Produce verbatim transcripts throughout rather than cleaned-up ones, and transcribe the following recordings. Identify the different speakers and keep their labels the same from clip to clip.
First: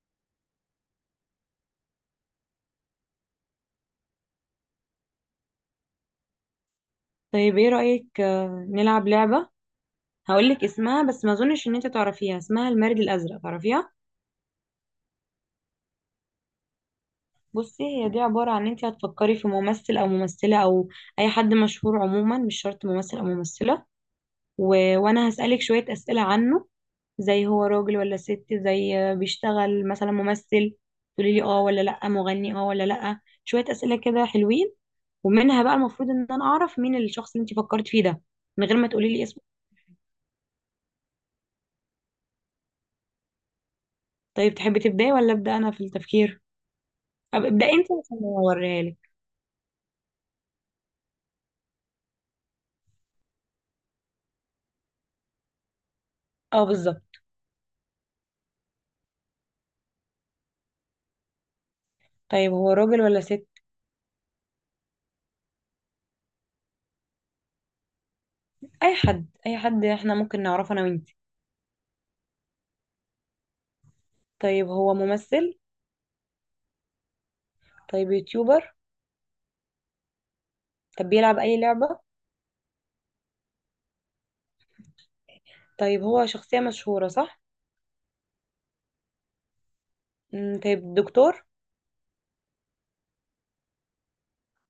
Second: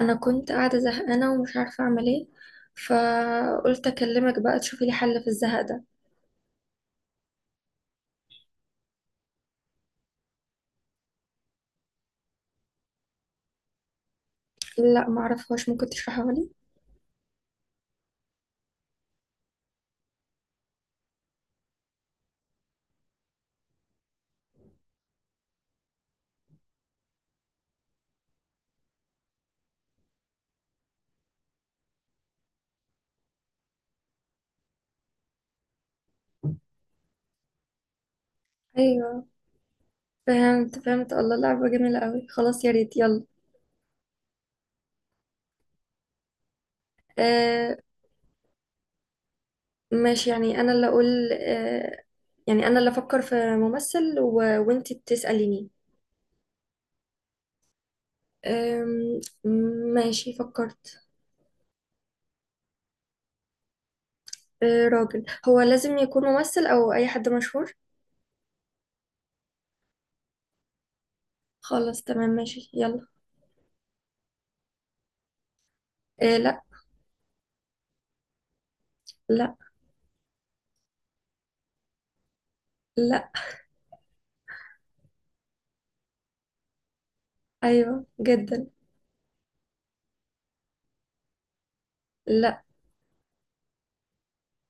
Speaker 1: انا كنت قاعده زهقانه ومش عارفه اعمل ايه. فقلت اكلمك بقى تشوفي لي حل في الزهق ده.
Speaker 2: طيب، ايه رأيك، آه، نلعب لعبة؟ هقولك اسمها، بس ما اظنش ان انت تعرفيها. اسمها المارد الازرق، تعرفيها؟
Speaker 1: لا، معرفهاش. ممكن تشرحها لي؟
Speaker 2: بصي، هي دي عبارة عن ان انت هتفكري في ممثل او ممثلة او اي حد مشهور. عموما مش شرط ممثل او ممثلة، و... وانا هسألك شوية اسئلة عنه. زي هو راجل ولا ست، زي آه، بيشتغل مثلا ممثل، تقولي لي اه ولا لا، مغني اه ولا لا، شوية اسئلة كده حلوين. ومنها بقى المفروض ان انا اعرف مين الشخص اللي انت فكرت فيه ده من غير ما تقولي لي
Speaker 1: ايوه،
Speaker 2: اسمه.
Speaker 1: فهمت فهمت. الله، لعبه جميله قوي. خلاص، يا ريت، يلا.
Speaker 2: طيب، تحبي تبداي ولا ابدا انا في التفكير؟ طب ابدأ
Speaker 1: آه.
Speaker 2: انت عشان اوريها لك.
Speaker 1: ماشي، يعني انا اللي اقول آه. يعني انا اللي افكر في ممثل و... وانتي بتساليني.
Speaker 2: اه، بالظبط.
Speaker 1: آم، ماشي، فكرت.
Speaker 2: طيب، هو راجل ولا ست؟
Speaker 1: آه، راجل. هو لازم يكون ممثل او اي حد مشهور؟
Speaker 2: اي حد، اي حد احنا ممكن نعرفه انا وانت.
Speaker 1: خلاص، تمام، ماشي، يلا.
Speaker 2: طيب، هو ممثل؟
Speaker 1: آه، لا.
Speaker 2: طيب، يوتيوبر؟
Speaker 1: لا.
Speaker 2: طب بيلعب اي لعبة؟
Speaker 1: لا.
Speaker 2: طيب، هو شخصية مشهورة، صح؟
Speaker 1: ايوه، جدا.
Speaker 2: مم، طيب، دكتور؟
Speaker 1: لا.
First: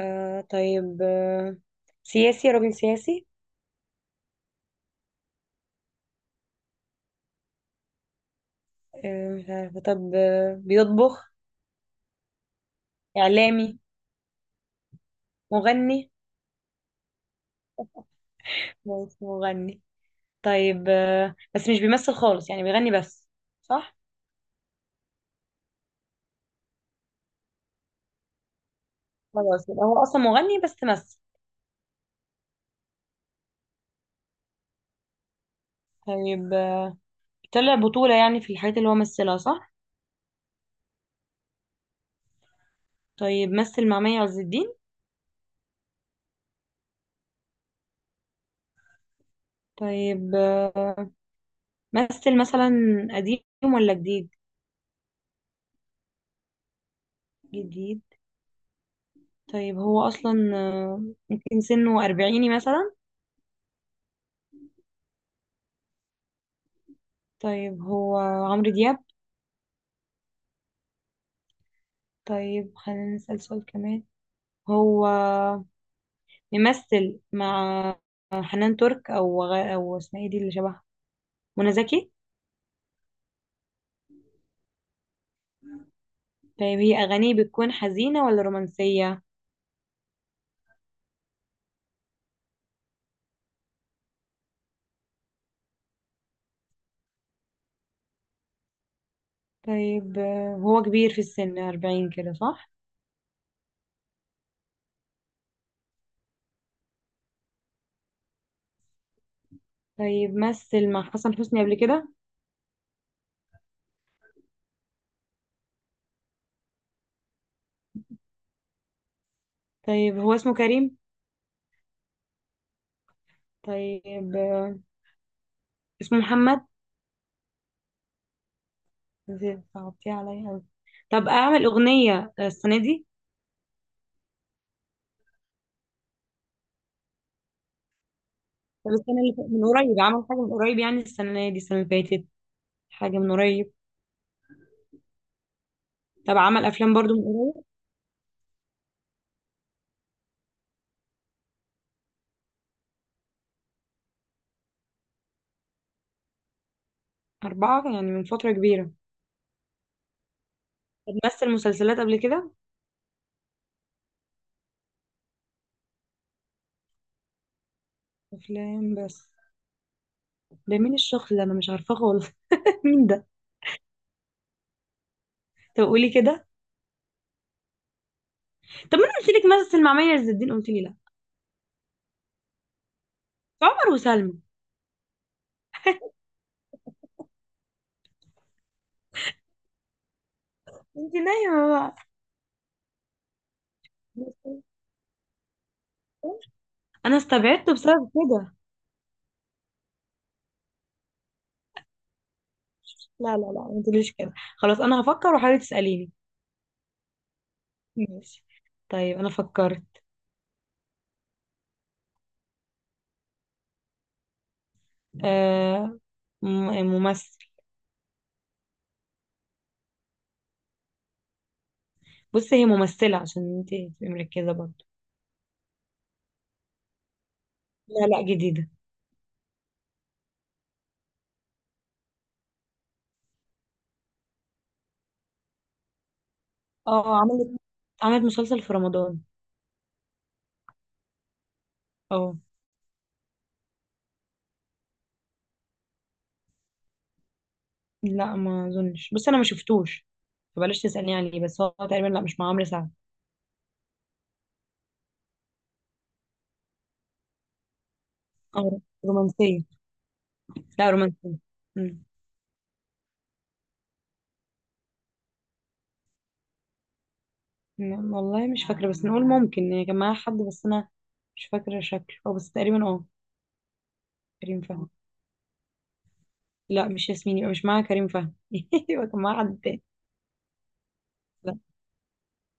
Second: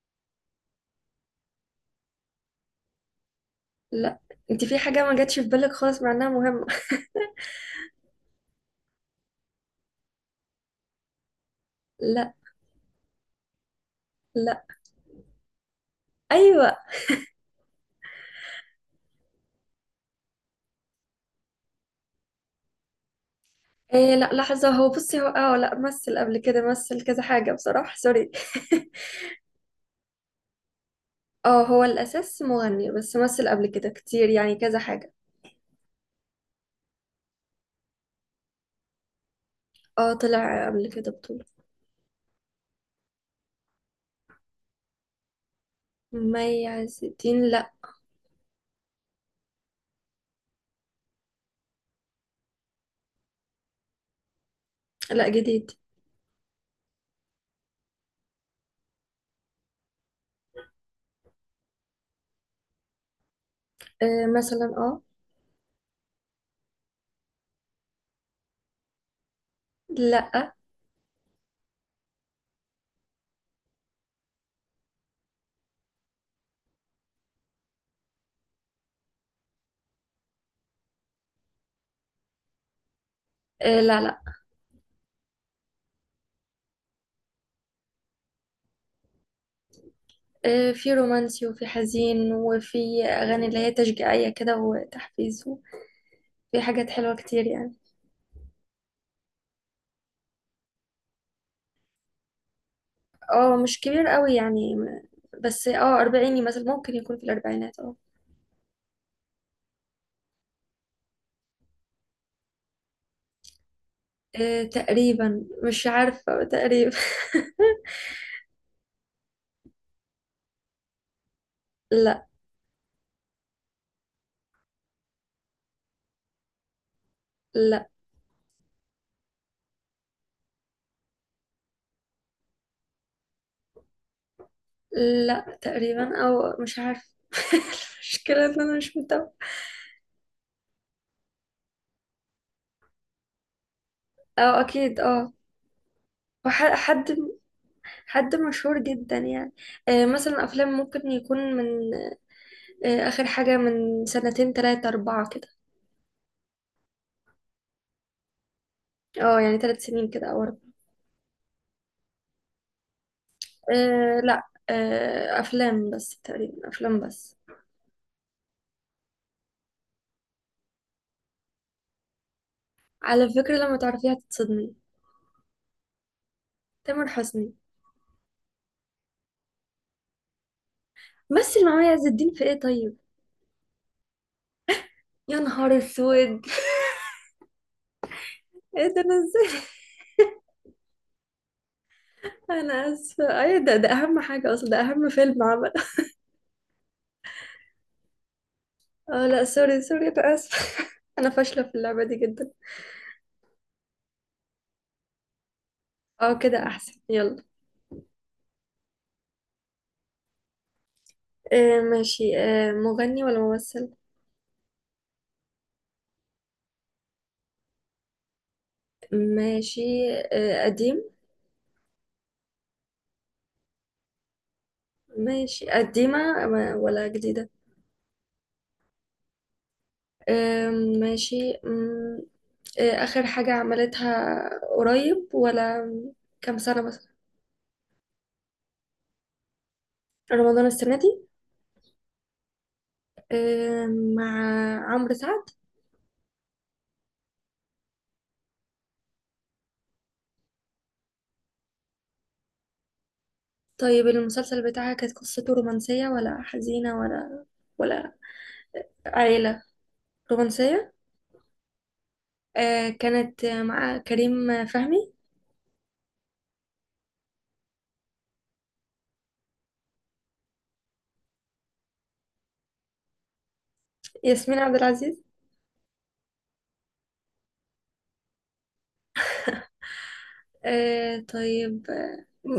Speaker 2: آه طيب، آه سياسي، راجل سياسي؟
Speaker 1: لا، انت في حاجة ما جاتش في بالك خالص مع انها مهمة.
Speaker 2: آه مش عارفة. طب، آه بيطبخ؟
Speaker 1: لا.
Speaker 2: إعلامي؟
Speaker 1: لا.
Speaker 2: مغني؟
Speaker 1: ايوه.
Speaker 2: هو مش مغني. طيب، آه بس مش بيمثل خالص، يعني بيغني بس، صح؟
Speaker 1: إيه، لا، لحظة. هو، بصي، هو، اه لا، مثل قبل كده، مثل كذا حاجة بصراحة. سوري.
Speaker 2: خلاص، يبقى هو أصلا مغني بس تمثل.
Speaker 1: اه، هو الاساس مغني بس مثل قبل كده كتير، يعني كذا حاجة.
Speaker 2: طيب طلع بطولة يعني في الحاجات اللي هو مثلها، صح؟
Speaker 1: اه، طلع قبل كده بطولة.
Speaker 2: طيب، مثل مع مي عز الدين؟
Speaker 1: مي عز الدين؟ لا.
Speaker 2: طيب، آه، مثل مثلا قديم ولا جديد؟
Speaker 1: لا، جديد.
Speaker 2: جديد. طيب هو أصلا آه، ممكن سنه أربعيني مثلا؟
Speaker 1: إيه، مثلا، اه.
Speaker 2: طيب، هو عمرو دياب؟
Speaker 1: لا.
Speaker 2: طيب خلينا نسأل سؤال كمان. هو ممثل مع حنان ترك أو غ... أو اسمها ايه دي اللي شبهها، منى زكي؟
Speaker 1: إيه، لا، لا.
Speaker 2: طيب، هي أغانيه بتكون حزينة ولا رومانسية؟
Speaker 1: إيه، في رومانسي وفي حزين وفي اغاني اللي هي تشجيعية كده وتحفيز، وفي حاجات حلوة كتير يعني.
Speaker 2: طيب، آه، هو كبير في السن، أربعين كده، صح؟
Speaker 1: اه، مش كبير قوي يعني م- بس اه، أربعيني مثلا، ممكن يكون في الأربعينات. اه.
Speaker 2: طيب، مثل مع حسن حسني قبل كده؟
Speaker 1: آه، تقريبا. مش عارفة، تقريبا.
Speaker 2: طيب، هو اسمه كريم؟
Speaker 1: لا.
Speaker 2: طيب، آه، اسمه محمد؟
Speaker 1: لا،
Speaker 2: صعبتيه عليا أوي. طب اعمل اغنيه السنه دي؟
Speaker 1: لا تقريبا، أو مش عارفة. المشكلة إن أنا
Speaker 2: طب
Speaker 1: مش
Speaker 2: السنه
Speaker 1: متابعة.
Speaker 2: اللي فاتت- من قريب، عمل حاجه من قريب، يعني السنه دي، السنه اللي فاتت، حاجه من قريب؟
Speaker 1: اه، أكيد، اه.
Speaker 2: طب عمل
Speaker 1: وح-
Speaker 2: افلام برضو
Speaker 1: حد.
Speaker 2: من قريب؟
Speaker 1: حد مشهور جدا يعني. آه، مثلا أفلام ممكن يكون من آه، آخر حاجة، من سنتين تلاتة أربعة كده.
Speaker 2: اربعه، يعني من فتره كبيره.
Speaker 1: اه، يعني تلات سنين كده أو أربعة.
Speaker 2: طب مثل مسلسلات قبل كده؟
Speaker 1: آه، لا. آه، أفلام بس، تقريبا أفلام بس.
Speaker 2: افلام بس. ده مين الشخص ده، انا مش عارفاه خالص. مين ده؟
Speaker 1: على فكرة، لما تعرفيها هتتصدمي.
Speaker 2: طب قولي كده.
Speaker 1: تامر حسني.
Speaker 2: طب ما انا قلت لك، مثل مع مي عز الدين، قلت لي لا.
Speaker 1: مثل مع مي عز الدين في ايه؟ طيب.
Speaker 2: عمر وسلمى؟
Speaker 1: يا نهار اسود! ايه ده؟ انا ازاي؟
Speaker 2: انت نايمه بقى.
Speaker 1: انا اسفة. ايه ده ده اهم حاجة اصلا، ده اهم فيلم عمل.
Speaker 2: انا استبعدته بسبب كده.
Speaker 1: اه، لا، سوري سوري، انا اسفة. انا فاشلة في اللعبة دي جدا.
Speaker 2: لا لا لا، ما تقوليش كده. خلاص، انا هفكر وحاولي تسأليني.
Speaker 1: اه، كده احسن، يلا.
Speaker 2: ماشي. طيب، انا فكرت.
Speaker 1: آه، ماشي. آه مغني ولا ممثل؟
Speaker 2: آه م- ممثل.
Speaker 1: ماشي. آه، قديم.
Speaker 2: بصي هي ممثلة عشان انت تبقي مركزة برضه.
Speaker 1: ماشي، قديمة ولا جديدة؟
Speaker 2: لا، لا جديدة.
Speaker 1: آه، ماشي. مم. إيه آخر حاجة عملتها؟ قريب، ولا كام سنة مثلا؟
Speaker 2: اه، عملت عملت مسلسل في رمضان.
Speaker 1: رمضان السنة دي؟
Speaker 2: اه
Speaker 1: إيه؟ مع عمرو سعد؟
Speaker 2: لا، ما اظنش، بس انا ما شفتوش، فبلاش تسألني عليه، بس هو تقريبا لا، مش مع عمرو سعد.
Speaker 1: طيب، المسلسل بتاعها كانت قصته رومانسية ولا حزينة ولا ولا
Speaker 2: اه،
Speaker 1: عائلة؟
Speaker 2: رومانسية. لا،
Speaker 1: رومانسية؟
Speaker 2: رومانسية. مم.
Speaker 1: إيه، كانت مع كريم فهمي؟
Speaker 2: لا، والله مش فاكرة، بس نقول ممكن يعني كان معاها حد، بس انا مش فاكرة شكله، اه بس تقريبا اه.
Speaker 1: ياسمين
Speaker 2: كريم
Speaker 1: عبد
Speaker 2: فهمي.
Speaker 1: العزيز؟
Speaker 2: لا، مش ياسمين، يبقى مش معاها كريم فهمي. يبقى كان معاها حد تاني.
Speaker 1: إيه،
Speaker 2: لا.
Speaker 1: طيب.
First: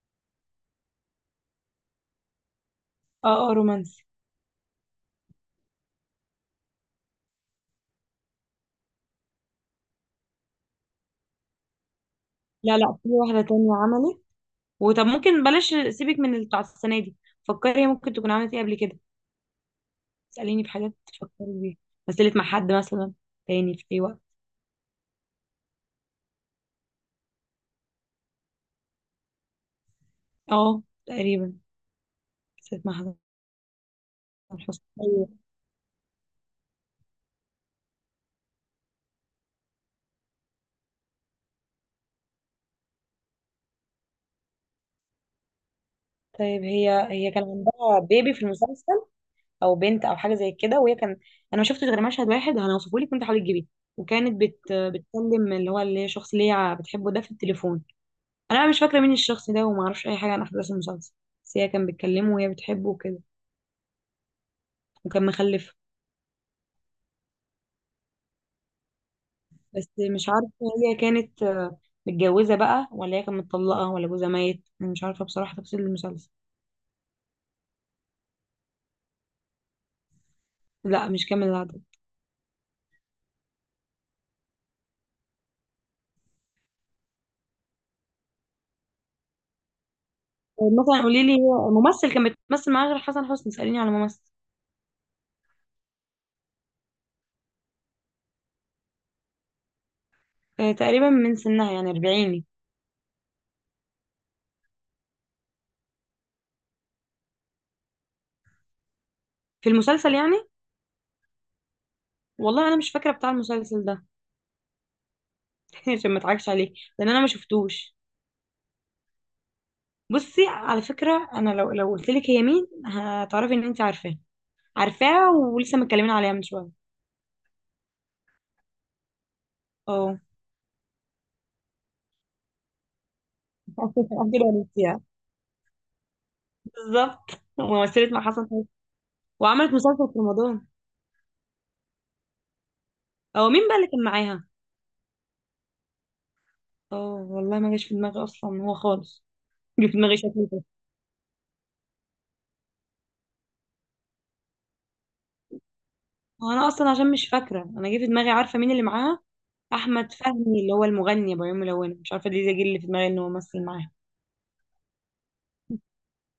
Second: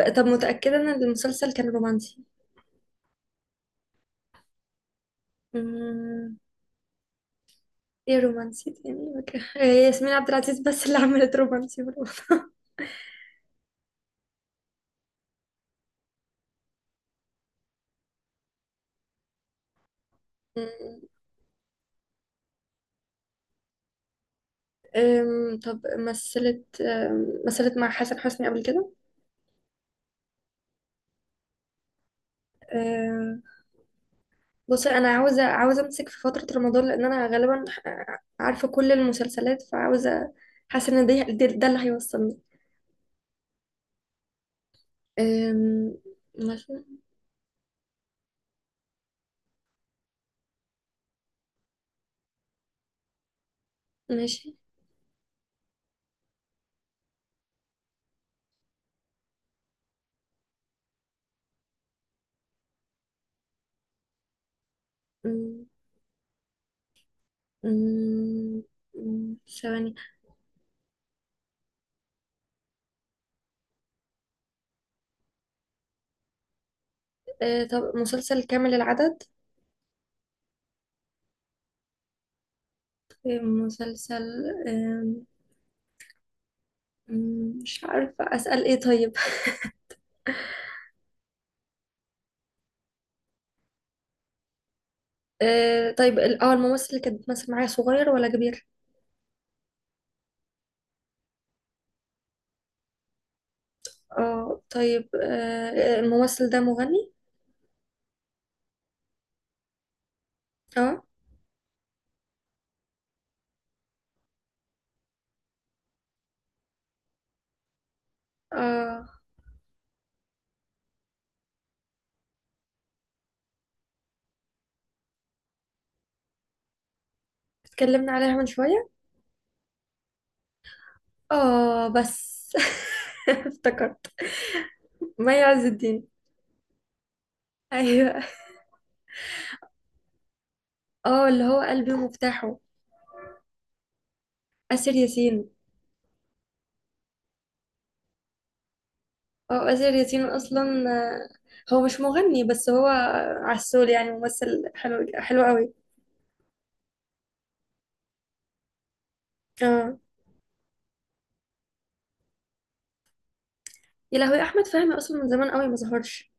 Speaker 1: آه، طب متأكدة إن المسلسل كان رومانسي؟
Speaker 2: اه اه، رومانسي.
Speaker 1: مم، ايه، رومانسي تاني. إيه، ياسمين عبد العزيز بس اللي عملت رومانسي في رمضان.
Speaker 2: لا لا، في واحدة تانية عملت. وطب ممكن بلاش، سيبك من اللي بتاع السنة دي. فكري هي ممكن تكون عملت ايه قبل كده. اسأليني في حاجات تفكري بيها. مثلت مع حد مثلا تاني في اي وقت؟
Speaker 1: أم، طب، مثلت أم، مثلت مع حسن حسني قبل كده؟
Speaker 2: اه، تقريبا. مثلت مع حد.
Speaker 1: أم،
Speaker 2: حسن حسني.
Speaker 1: بصي، انا
Speaker 2: ايوه.
Speaker 1: عاوزه عاوزه امسك في فتره رمضان، لان انا غالبا ع- عارفه كل المسلسلات، فعاوزه. حاسه ان ده ده ده اللي هيوصلني. أم،
Speaker 2: طيب
Speaker 1: ماشي.
Speaker 2: هي هي كان عندها بيبي في المسلسل، او بنت او حاجه زي كده، وهي كان، انا ما شفتش غير مشهد واحد هنوصفه لك، وانت حاولي تجيبيه. وكانت
Speaker 1: ماشي.
Speaker 2: بت... بتكلم اللي هو اللي هي الشخص اللي هي بتحبه ده في التليفون. انا بقى مش فاكره مين الشخص ده، وما اعرفش اي حاجه عن احداث المسلسل، بس هي كان بتكلمه وهي بتحبه وكده، وكان
Speaker 1: أم،
Speaker 2: مخلفه.
Speaker 1: أم، أم،
Speaker 2: بس
Speaker 1: ثواني.
Speaker 2: مش عارفه، هي كانت آه، متجوزه بقى، ولا هي كانت مطلقه، ولا جوزها ميت، انا مش عارفه بصراحه تفاصيل المسلسل.
Speaker 1: أه، طب مسلسل كامل العدد؟
Speaker 2: لا، مش كامل العدد.
Speaker 1: أم، مسلسل. أم، أم، مش عارفه اسال ايه، طيب.
Speaker 2: مثلا قولي لي هو ممثل كان بتمثل معاه غير حسن حسني، سأليني على ممثل.
Speaker 1: أه، طيب ال- اه الممثل اللي كانت بتمثل معايا صغير ولا كبير؟
Speaker 2: آه، تقريبا من سنها، يعني أربعين.
Speaker 1: اه. طيب، آه الممثل ده مغني؟
Speaker 2: في المسلسل يعني.
Speaker 1: اه.
Speaker 2: والله انا مش فاكره بتاع المسلسل ده. عشان ما اضحكش عليك، لان انا ما شفتوش.
Speaker 1: اه،
Speaker 2: بصي، على فكره، انا لو لو قلت لك هي مين هتعرفي ان انت عارفاه، عارفاها ولسه متكلمين عليها من شويه.
Speaker 1: اتكلمنا عليها من شوية.
Speaker 2: اه.
Speaker 1: اه بس. افتكرت.
Speaker 2: عبد الوليد يعني.
Speaker 1: مي عز الدين.
Speaker 2: بالظبط. ومثلت مع
Speaker 1: ايوه.
Speaker 2: حسن حسني، وعملت مسلسل في رمضان.
Speaker 1: اه، اللي هو قلبي ومفتاحه.
Speaker 2: او مين بقى اللي كان معاها؟
Speaker 1: آسر ياسين.
Speaker 2: اه، والله ما جاش في دماغي اصلا هو خالص.
Speaker 1: اه،
Speaker 2: جه في
Speaker 1: آسر
Speaker 2: دماغي
Speaker 1: ياسين
Speaker 2: شكله
Speaker 1: اصلا.
Speaker 2: بس.
Speaker 1: آه، هو مش مغني بس هو عسول، يعني ممثل حلو حلو قوي.
Speaker 2: انا اصلا عشان مش فاكره، انا جه في دماغي عارفه مين اللي معاها.
Speaker 1: اه.
Speaker 2: احمد فهمي، اللي هو المغني ابو عيون ملونه، مش عارفه دي زي جه اللي في دماغي ان هو مثل معاها.
Speaker 1: يا لهوي، احمد فهمي اصلا من زمان قوي ما ظهرش.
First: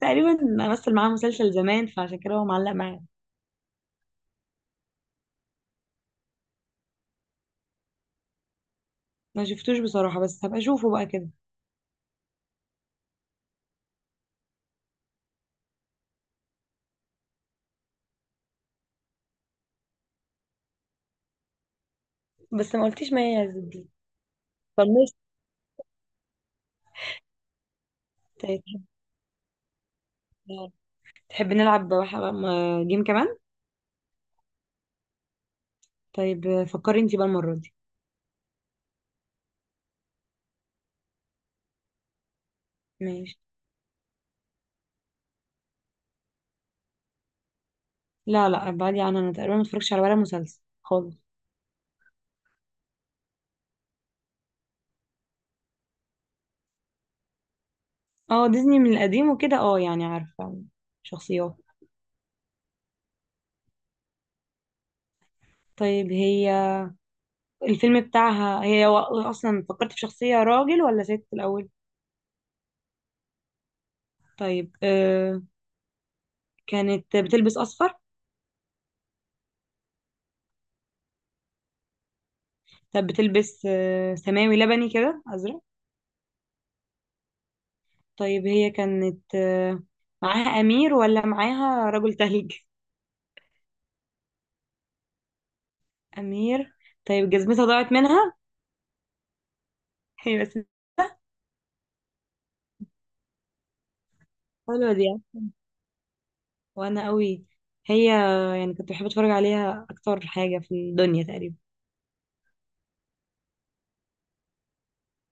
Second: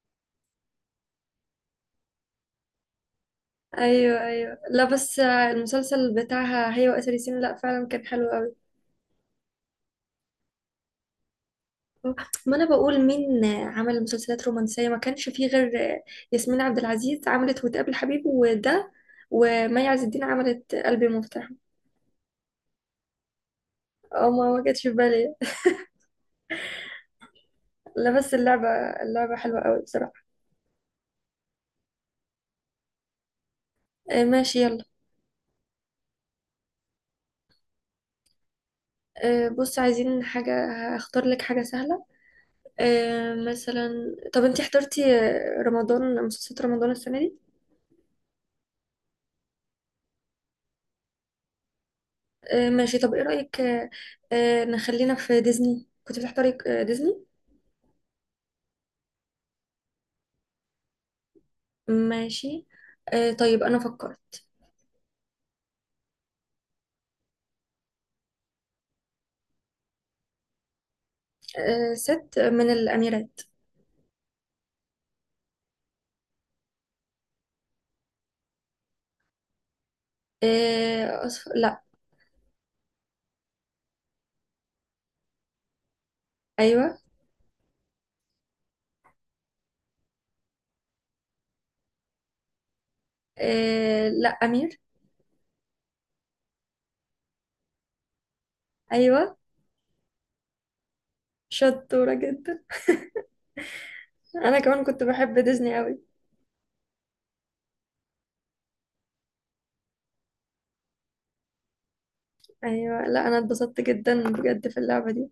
Speaker 2: تقريبا. مثل معاه مسلسل زمان، فعشان كده هو معلق معايا.
Speaker 1: ايوه، ايوه، لا بس آه، المسلسل بتاعها هي وآسر ياسين، لا فعلا كان حلو قوي.
Speaker 2: ما شفتوش بصراحة، بس هبقى اشوفه بقى كده.
Speaker 1: ما انا بقول مين عمل مسلسلات رومانسية؟ ما كانش فيه غير ياسمين عبد العزيز، عملت وتقابل حبيب وده. ومي عز الدين عملت قلبي مفتاح.
Speaker 2: بس ما قلتيش ما هي دي.
Speaker 1: اه، ما ما جاتش في
Speaker 2: طنشت.
Speaker 1: بالي. لا بس
Speaker 2: تحب
Speaker 1: اللعبة. اللعبة حلوة قوي بصراحة.
Speaker 2: تحب نلعب بقى حاجة- م- جيم كمان؟
Speaker 1: آه، ماشي، يلا.
Speaker 2: طيب فكري انتي بقى المرة دي.
Speaker 1: آه، بص عايزين حاجة. هختار لك حاجة سهلة. آه،
Speaker 2: ماشي.
Speaker 1: مثلا. طب انتي حضرتي آه، رمضان، مسلسلات رمضان السنة دي؟
Speaker 2: لا لا، ابعدي عنها، انا تقريبا ما اتفرجتش على ولا مسلسل خالص.
Speaker 1: آه، ماشي. طب ايه رأيك، آه، آه، نخلينا في ديزني. كنت بتحضري آه، ديزني؟
Speaker 2: اه، ديزني من القديم وكده، اه يعني عارفة شخصيات.
Speaker 1: ماشي. آه، طيب انا فكرت.
Speaker 2: طيب، هي الفيلم بتاعها، هي و- اصلا فكرت في شخصية راجل ولا ست الاول؟
Speaker 1: آه، ست من الأميرات.
Speaker 2: طيب آه كانت بتلبس اصفر؟
Speaker 1: آه، أصف... لا.
Speaker 2: كانت بتلبس آه، سماوي لبني كده، أزرق.
Speaker 1: أيوة.
Speaker 2: طيب هي كانت آه، معاها أمير ولا معاها رجل تلج؟
Speaker 1: آه، لا، أمير.
Speaker 2: أمير. طيب جزمتها ضاعت منها؟
Speaker 1: أيوة.
Speaker 2: هي بس.
Speaker 1: شطورة جدا. أنا كمان
Speaker 2: حلوة
Speaker 1: كنت
Speaker 2: دي.
Speaker 1: بحب ديزني أوي.
Speaker 2: وأنا قوي. هي يعني كنت بحب أتفرج عليها أكتر حاجة في الدنيا تقريبا.
Speaker 1: أيوة. لا، أنا اتبسطت جدا بجد في اللعبة دي.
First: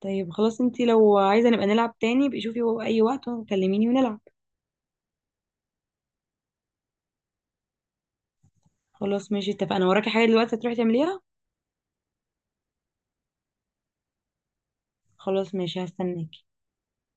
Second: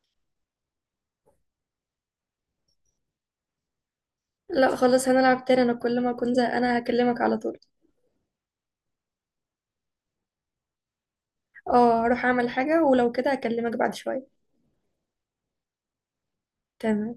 Speaker 2: طيب خلاص، انتي لو عايزة نبقى نلعب تاني بقي، شوفي أي وقت وكلميني ونلعب.
Speaker 1: لا خلاص، هنلعب تاني. أنا كل ما أكون زهقانة هكلمك على طول.
Speaker 2: خلاص ماشي، اتفقنا. وراكي حاجة دلوقتي هتروحي تعمليها؟
Speaker 1: اه، هروح أعمل حاجة ولو كده هكلمك بعد شوية.
Speaker 2: خلاص ماشي، هستناكي.
Speaker 1: تمام.